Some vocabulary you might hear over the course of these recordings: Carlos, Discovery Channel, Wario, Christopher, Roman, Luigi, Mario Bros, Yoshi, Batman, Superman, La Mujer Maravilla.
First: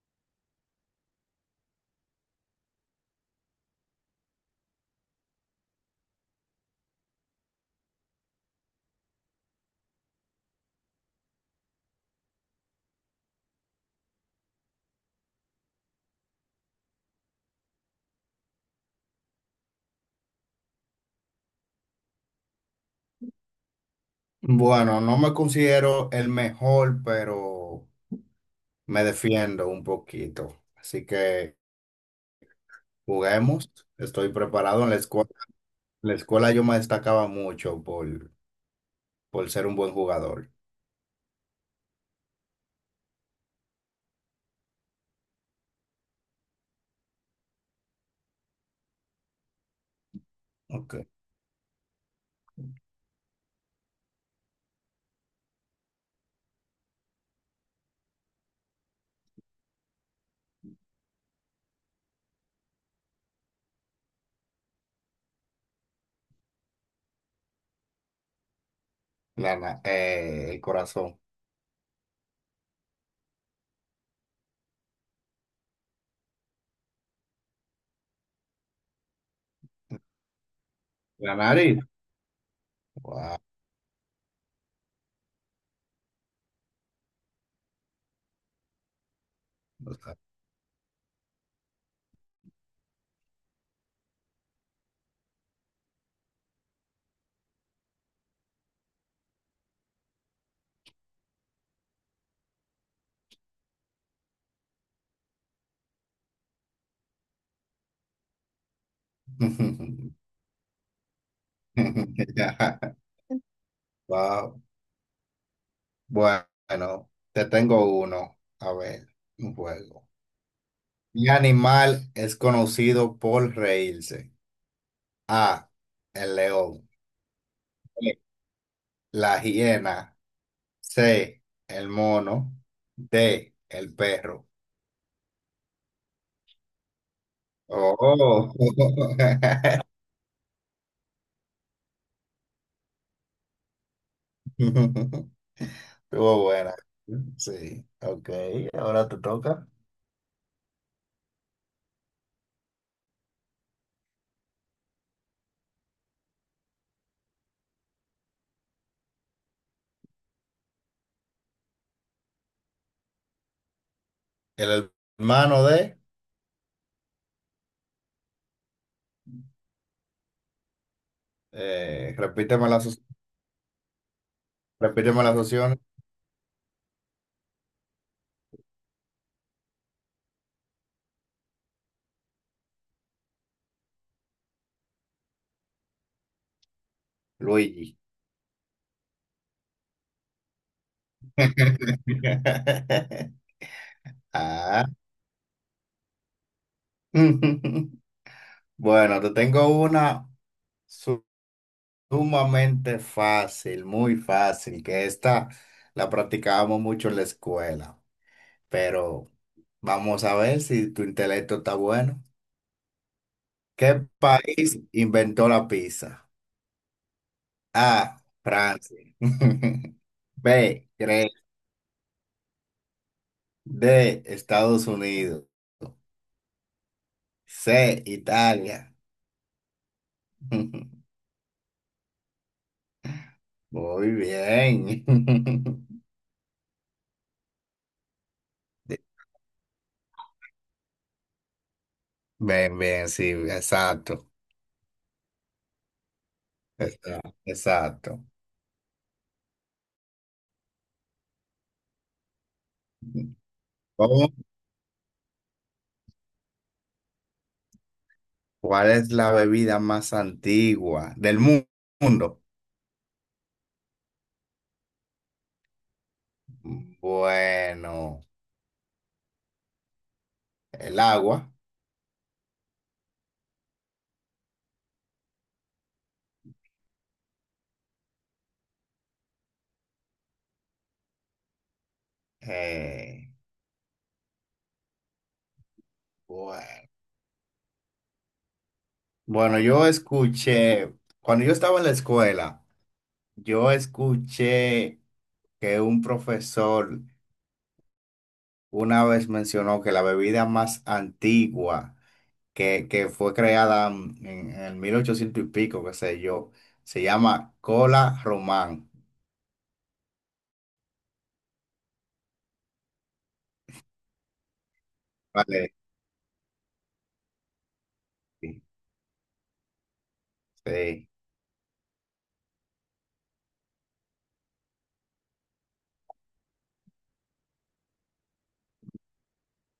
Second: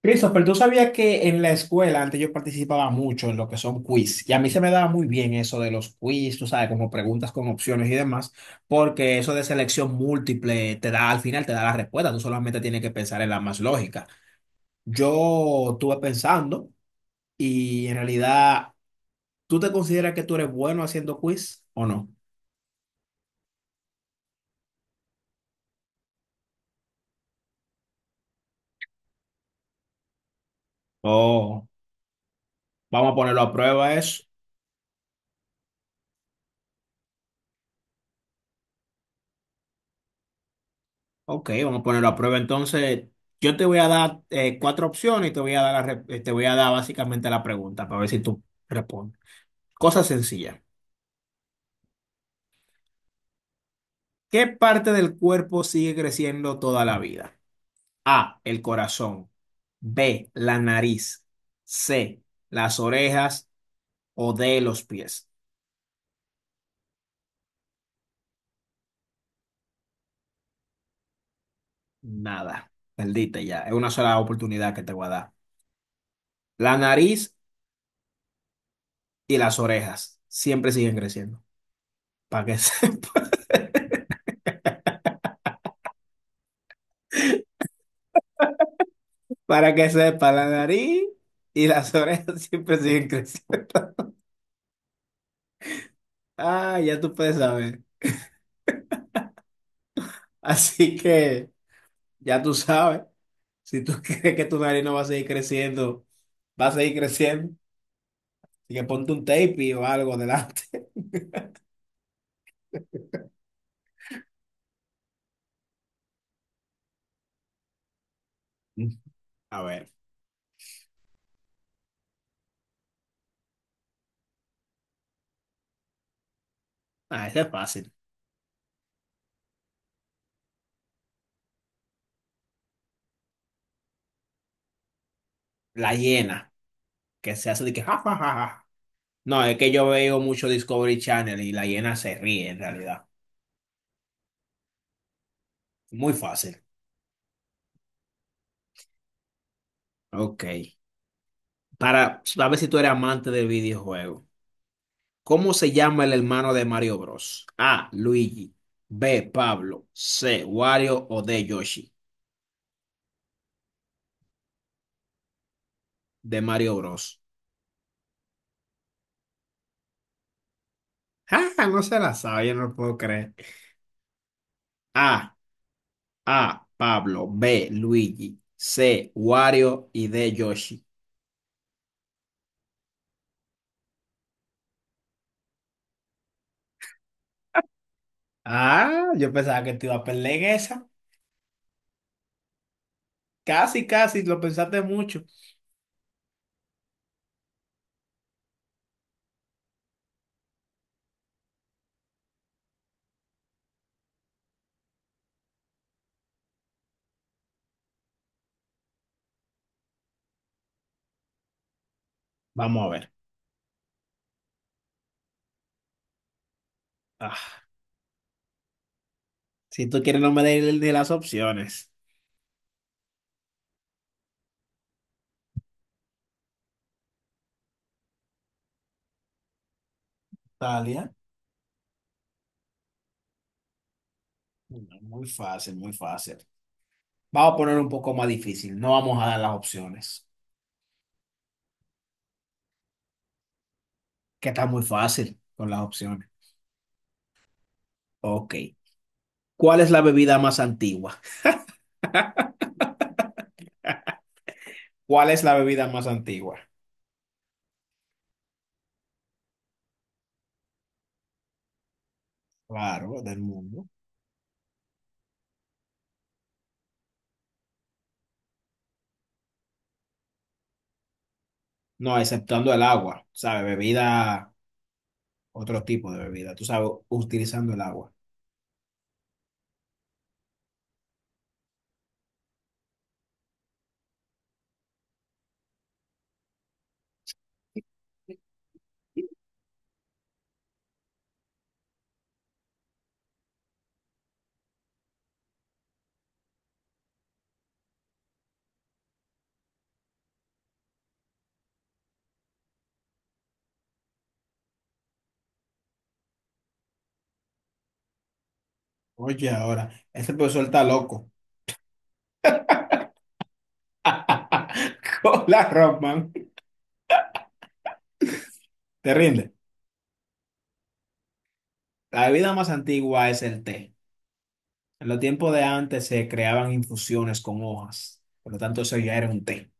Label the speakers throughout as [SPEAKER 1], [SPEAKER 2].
[SPEAKER 1] Christopher, tú sabías que en la escuela antes yo participaba mucho en lo que son quiz, y a mí se me daba muy bien eso de los quiz, tú sabes, como preguntas con opciones y demás, porque eso de selección múltiple te da, al final te da la respuesta, tú solamente tienes que pensar en la más lógica. Yo estuve pensando y en realidad, ¿tú te consideras que tú eres bueno haciendo quiz o no?
[SPEAKER 2] Bueno, no me considero el mejor, pero me defiendo un poquito. Así que
[SPEAKER 1] O vamos a ponerlo a
[SPEAKER 2] juguemos.
[SPEAKER 1] prueba eso.
[SPEAKER 2] Estoy preparado. En la escuela, yo me destacaba mucho por ser un buen jugador.
[SPEAKER 1] Ok, vamos a ponerlo a prueba. Entonces, yo te voy a dar cuatro opciones y te voy a dar la te voy a dar básicamente la pregunta para ver si tú respondes. Cosa sencilla.
[SPEAKER 2] Ok.
[SPEAKER 1] ¿Qué parte del cuerpo sigue creciendo toda la vida? A, el corazón. B, la nariz. C, las orejas o D, los pies.
[SPEAKER 2] El corazón.
[SPEAKER 1] Nada. Perdiste ya. Es una sola oportunidad que te voy a dar. La nariz y las orejas siempre siguen
[SPEAKER 2] La
[SPEAKER 1] creciendo.
[SPEAKER 2] nariz.
[SPEAKER 1] Para que
[SPEAKER 2] Wow.
[SPEAKER 1] para que sepa, la nariz y las orejas siempre siguen creciendo. Ah, ya tú puedes saber. Así que ya tú sabes. Si tú crees que tu nariz no va a seguir creciendo, va a seguir creciendo. Así que ponte un tape y o algo delante.
[SPEAKER 2] Wow. Bueno, te tengo uno. A ver, un
[SPEAKER 1] A ver,
[SPEAKER 2] juego. Mi animal es conocido por reírse. A, el león.
[SPEAKER 1] ah, ese es fácil.
[SPEAKER 2] B, la hiena. C, el mono. D, el perro.
[SPEAKER 1] La hiena, que se hace de que ja, ja, ja,
[SPEAKER 2] Oh.
[SPEAKER 1] ja. No, es que yo veo mucho Discovery Channel y la hiena se ríe en realidad. Muy
[SPEAKER 2] Estuvo
[SPEAKER 1] fácil.
[SPEAKER 2] buena. Sí, ok. Ahora te toca.
[SPEAKER 1] Ok. Para, a ver si tú eres amante de videojuegos. ¿Cómo se llama el hermano de Mario Bros? A. Luigi. B. Pablo. C. Wario o D. Yoshi.
[SPEAKER 2] El hermano de,
[SPEAKER 1] De Mario Bros. Ah, no se la sabe, yo no
[SPEAKER 2] repíteme
[SPEAKER 1] lo
[SPEAKER 2] las,
[SPEAKER 1] puedo creer.
[SPEAKER 2] repíteme
[SPEAKER 1] A.
[SPEAKER 2] las opciones.
[SPEAKER 1] A. Pablo. B. Luigi. C. Wario y D. Yoshi.
[SPEAKER 2] Luigi.
[SPEAKER 1] Ah, yo pensaba que te iba a perder en esa. Casi, casi, lo pensaste
[SPEAKER 2] Ah.
[SPEAKER 1] mucho.
[SPEAKER 2] Bueno, te tengo una sumamente fácil, muy fácil, que esta la practicábamos mucho en la escuela, pero vamos a ver si tu intelecto está bueno.
[SPEAKER 1] Vamos a ver.
[SPEAKER 2] ¿Qué país inventó la pizza?
[SPEAKER 1] Ah,
[SPEAKER 2] A, Francia.
[SPEAKER 1] si tú quieres, no me des
[SPEAKER 2] B,
[SPEAKER 1] ni las
[SPEAKER 2] Grecia.
[SPEAKER 1] opciones.
[SPEAKER 2] D, Estados Unidos. C, Italia.
[SPEAKER 1] Talia.
[SPEAKER 2] Muy
[SPEAKER 1] No, muy fácil, muy
[SPEAKER 2] bien.
[SPEAKER 1] fácil. Vamos a poner un poco más difícil. No vamos a dar las opciones,
[SPEAKER 2] Bien, bien, sí, exacto.
[SPEAKER 1] que está muy fácil con las opciones.
[SPEAKER 2] Exacto, exacto.
[SPEAKER 1] Ok. ¿Cuál es la bebida más antigua?
[SPEAKER 2] Vamos.
[SPEAKER 1] ¿Cuál es la bebida más antigua?
[SPEAKER 2] ¿Cuál es la bebida más antigua del mundo?
[SPEAKER 1] Claro, del mundo.
[SPEAKER 2] Bueno, el agua.
[SPEAKER 1] No, exceptuando el agua, ¿sabes? Bebida, otro tipo de bebida, tú sabes, utilizando el agua.
[SPEAKER 2] Eh, bueno. Bueno, yo escuché, cuando yo estaba en la escuela, yo escuché que un profesor una vez mencionó que la bebida más antigua que fue creada en el 1800 y pico, qué sé yo, se llama cola román.
[SPEAKER 1] Oye, ahora, este profesor está loco. Hola,
[SPEAKER 2] Vale,
[SPEAKER 1] Roman.
[SPEAKER 2] sí,
[SPEAKER 1] ¿Te rinde?
[SPEAKER 2] sí,
[SPEAKER 1] La bebida más antigua es el té. En los tiempos de antes se creaban infusiones con hojas, por lo tanto eso ya era un té.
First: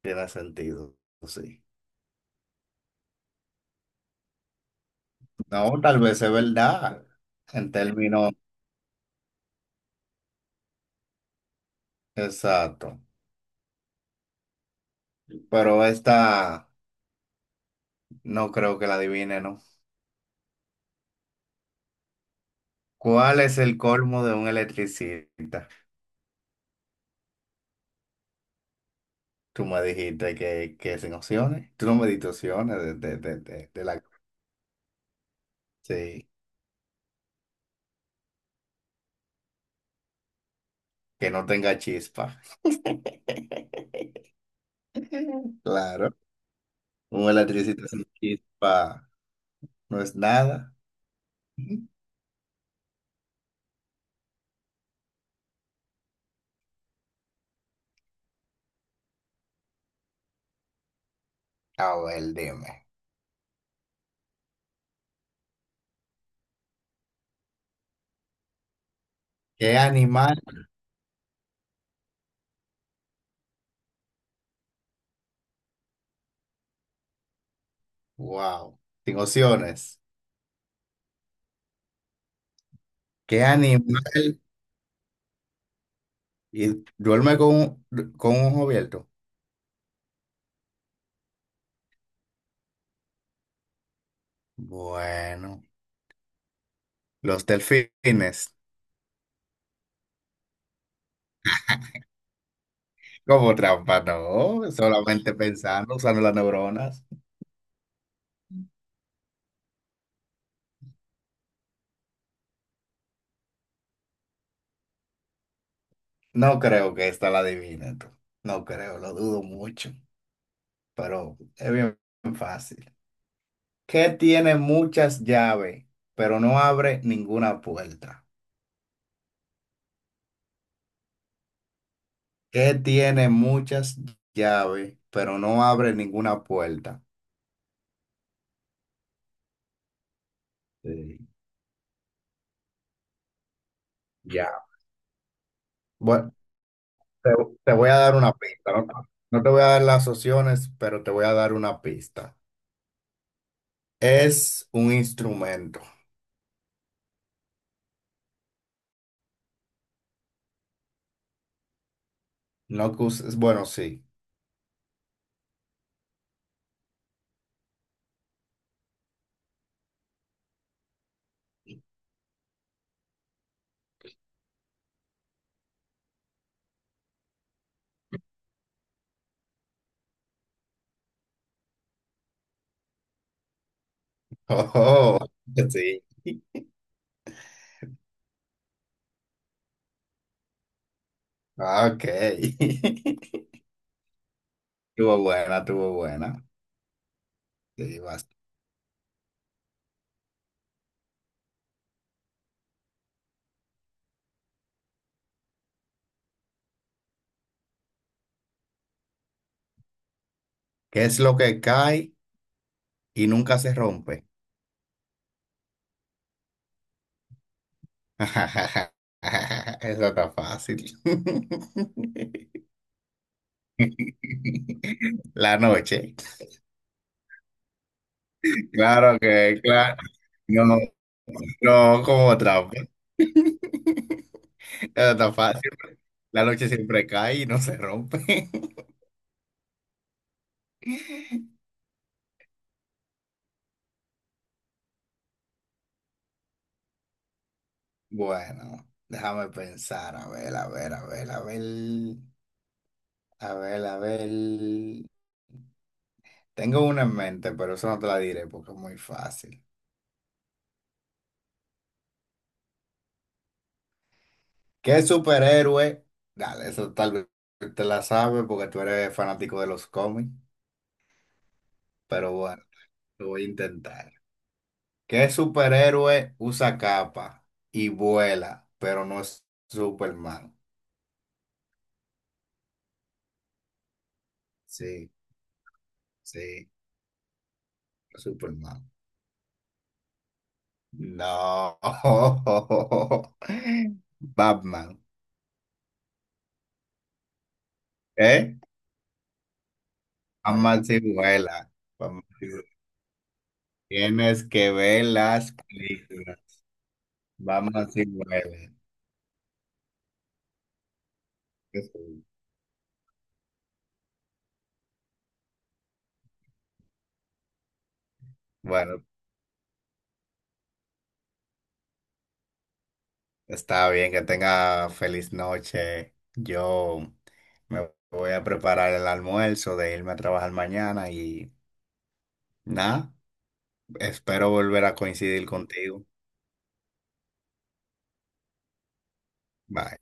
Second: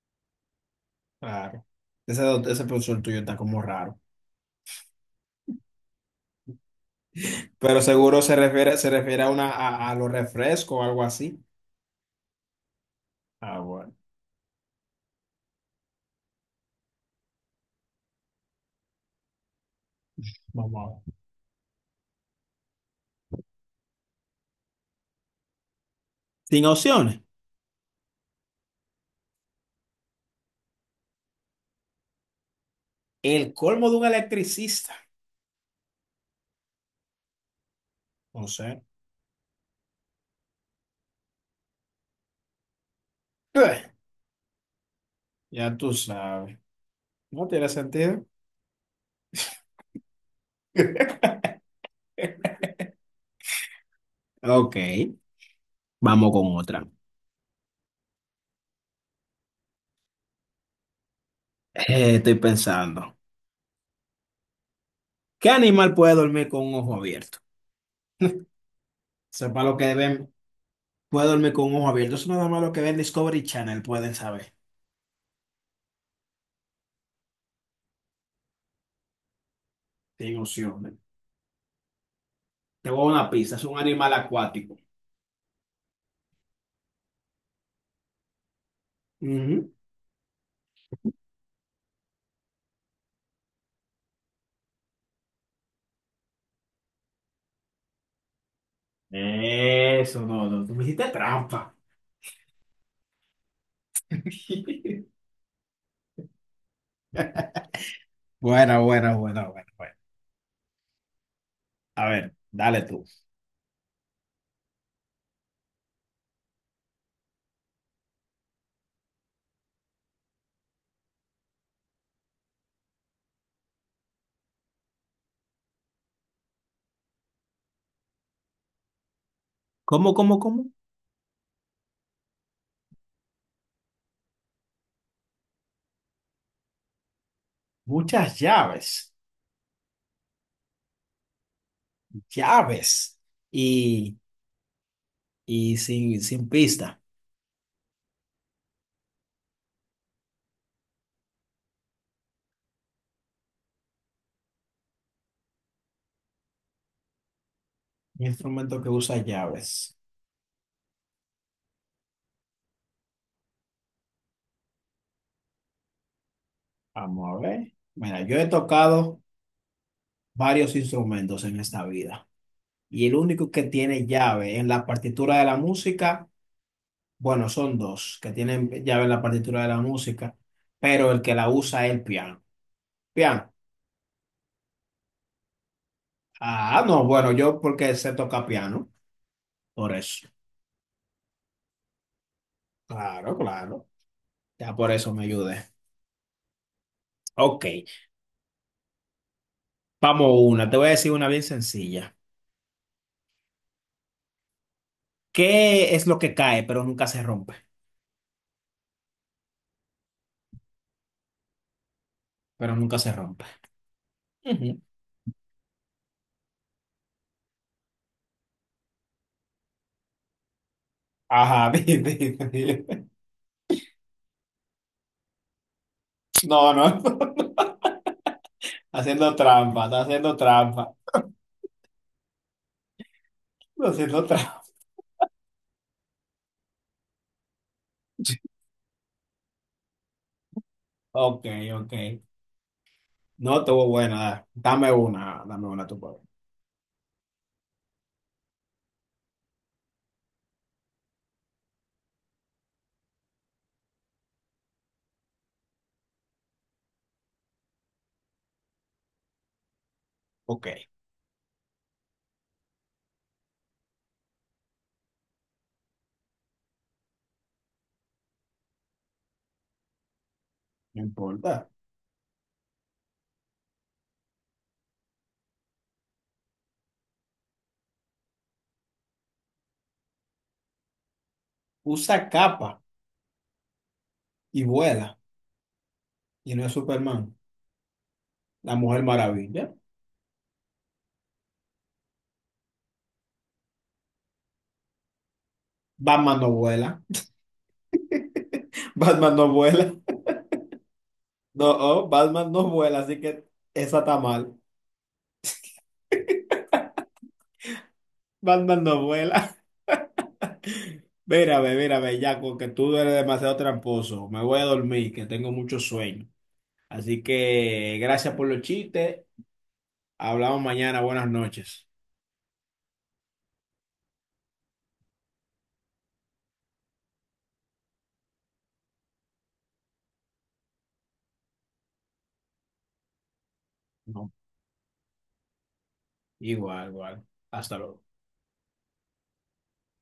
[SPEAKER 2] tiene sentido, sí.
[SPEAKER 1] Claro. Ese, ese profesor tuyo está como raro.
[SPEAKER 2] No, tal vez es verdad, en
[SPEAKER 1] Pero seguro
[SPEAKER 2] términos
[SPEAKER 1] se refiere a una a los refrescos o algo así.
[SPEAKER 2] exactos,
[SPEAKER 1] Ah, bueno.
[SPEAKER 2] pero esta no creo que la adivine, ¿no?
[SPEAKER 1] Vamos a ver.
[SPEAKER 2] ¿Cuál es el colmo de un electricista?
[SPEAKER 1] Sin opciones.
[SPEAKER 2] Tú me dijiste que sin opciones, tú no me diste opciones de, de, de,
[SPEAKER 1] El
[SPEAKER 2] de, de
[SPEAKER 1] colmo de
[SPEAKER 2] la...
[SPEAKER 1] un electricista.
[SPEAKER 2] Sí,
[SPEAKER 1] No sé.
[SPEAKER 2] que no tenga chispa.
[SPEAKER 1] Eh, Ya tú
[SPEAKER 2] Claro,
[SPEAKER 1] sabes.
[SPEAKER 2] un
[SPEAKER 1] No tiene
[SPEAKER 2] electricista sin
[SPEAKER 1] sentido.
[SPEAKER 2] chispa no es nada.
[SPEAKER 1] Ok. Vamos con otra.
[SPEAKER 2] A ver,
[SPEAKER 1] Estoy
[SPEAKER 2] dime.
[SPEAKER 1] pensando. ¿Qué animal puede dormir con un ojo abierto? Sepa lo
[SPEAKER 2] ¿Qué
[SPEAKER 1] que ven.
[SPEAKER 2] animal?
[SPEAKER 1] Puede dormir con un ojo abierto. Eso nada más lo que ven Discovery Channel pueden saber.
[SPEAKER 2] Wow, sin opciones.
[SPEAKER 1] Sin opciones. Te voy a dar una
[SPEAKER 2] ¿Qué
[SPEAKER 1] pista, es un
[SPEAKER 2] animal?
[SPEAKER 1] animal acuático.
[SPEAKER 2] Y duerme con con un ojo abierto.
[SPEAKER 1] Ujú.
[SPEAKER 2] Bueno, los delfines.
[SPEAKER 1] Eso, no, no, tú me hiciste trampa.
[SPEAKER 2] Como trampa, no. Solamente pensando, usando las neuronas.
[SPEAKER 1] Buena, buena, buena, buena, buena. A ver, dale tú.
[SPEAKER 2] No creo que esta la adivinen tú. No creo, lo dudo mucho. Pero es bien fácil. ¿Qué tiene muchas llaves, pero no abre ninguna puerta?
[SPEAKER 1] ¿Cómo, cómo, cómo?
[SPEAKER 2] ¿Qué tiene muchas llaves, pero no abre ninguna puerta?
[SPEAKER 1] Muchas llaves,
[SPEAKER 2] Sí,
[SPEAKER 1] llaves y,
[SPEAKER 2] ya.
[SPEAKER 1] y sin,
[SPEAKER 2] Bueno,
[SPEAKER 1] sin pista.
[SPEAKER 2] Te, te voy a dar una pista, ¿no? No te voy a dar las opciones, pero te voy a dar una pista. Es un instrumento.
[SPEAKER 1] Un instrumento que usa llaves.
[SPEAKER 2] No que uses- Bueno, sí.
[SPEAKER 1] Vamos a ver. Mira, yo he tocado varios instrumentos en esta vida y el único que tiene llave en la partitura de la música. Bueno, son dos que tienen llave en la partitura de la música, pero el que la usa es el piano. Piano.
[SPEAKER 2] Oh, sí.
[SPEAKER 1] Ah, no, bueno, yo porque sé tocar piano, por eso.
[SPEAKER 2] Ok.
[SPEAKER 1] Claro, claro. Ya por eso
[SPEAKER 2] Tuvo
[SPEAKER 1] me
[SPEAKER 2] buena,
[SPEAKER 1] ayudé.
[SPEAKER 2] tuvo buena.
[SPEAKER 1] Ok,
[SPEAKER 2] Sí, vas.
[SPEAKER 1] vamos una. Te voy a decir una bien sencilla. ¿Qué es lo que cae, pero nunca se rompe?
[SPEAKER 2] ¿Qué es lo que cae
[SPEAKER 1] Pero nunca se
[SPEAKER 2] y
[SPEAKER 1] rompe.
[SPEAKER 2] nunca se rompe?
[SPEAKER 1] Ujú.
[SPEAKER 2] Eso está fácil.
[SPEAKER 1] Ajá, di.
[SPEAKER 2] La noche.
[SPEAKER 1] No, no.
[SPEAKER 2] Claro
[SPEAKER 1] Haciendo
[SPEAKER 2] que,
[SPEAKER 1] trampa,
[SPEAKER 2] claro.
[SPEAKER 1] está haciendo
[SPEAKER 2] No,
[SPEAKER 1] trampa.
[SPEAKER 2] no, como trampa.
[SPEAKER 1] Está haciendo trampa.
[SPEAKER 2] Era tan fácil. La noche siempre cae y no se rompe.
[SPEAKER 1] Ok, ok. No estuvo buena. Dame una tu papá.
[SPEAKER 2] Bueno, déjame pensar. A ver, a ver, a ver, a ver. A ver, a ver. Tengo una en mente, pero eso no te la diré porque es muy fácil.
[SPEAKER 1] Ok,
[SPEAKER 2] ¿Qué superhéroe? Dale, eso tal vez te la sabes porque tú eres fanático de los cómics.
[SPEAKER 1] no importa.
[SPEAKER 2] Pero bueno, lo voy a intentar. ¿Qué superhéroe usa capa y vuela, pero no es Superman?
[SPEAKER 1] Usa capa y
[SPEAKER 2] Sí,
[SPEAKER 1] vuela. Y no
[SPEAKER 2] sí,
[SPEAKER 1] es Superman. La
[SPEAKER 2] Superman.
[SPEAKER 1] Mujer Maravilla.
[SPEAKER 2] No. Batman,
[SPEAKER 1] Batman no vuela.
[SPEAKER 2] ¿eh?
[SPEAKER 1] Batman no vuela.
[SPEAKER 2] Batman sí
[SPEAKER 1] No,
[SPEAKER 2] vuela.
[SPEAKER 1] oh,
[SPEAKER 2] Batman sí
[SPEAKER 1] Batman no
[SPEAKER 2] vuela.
[SPEAKER 1] vuela, así que esa está
[SPEAKER 2] Tienes
[SPEAKER 1] mal.
[SPEAKER 2] que ver las películas. Batman sí vuela.
[SPEAKER 1] Batman no vuela. Mírame, mírame,
[SPEAKER 2] Sí.
[SPEAKER 1] ya porque tú eres demasiado tramposo. Me voy a dormir, que tengo mucho sueño. Así que gracias por los
[SPEAKER 2] Bueno,
[SPEAKER 1] chistes. Hablamos mañana. Buenas noches.
[SPEAKER 2] está bien, que tenga feliz noche. Yo me voy a preparar el almuerzo de irme a trabajar mañana y nada,
[SPEAKER 1] No,
[SPEAKER 2] espero volver a coincidir contigo.
[SPEAKER 1] igual, igual. Hasta luego.
[SPEAKER 2] Bye.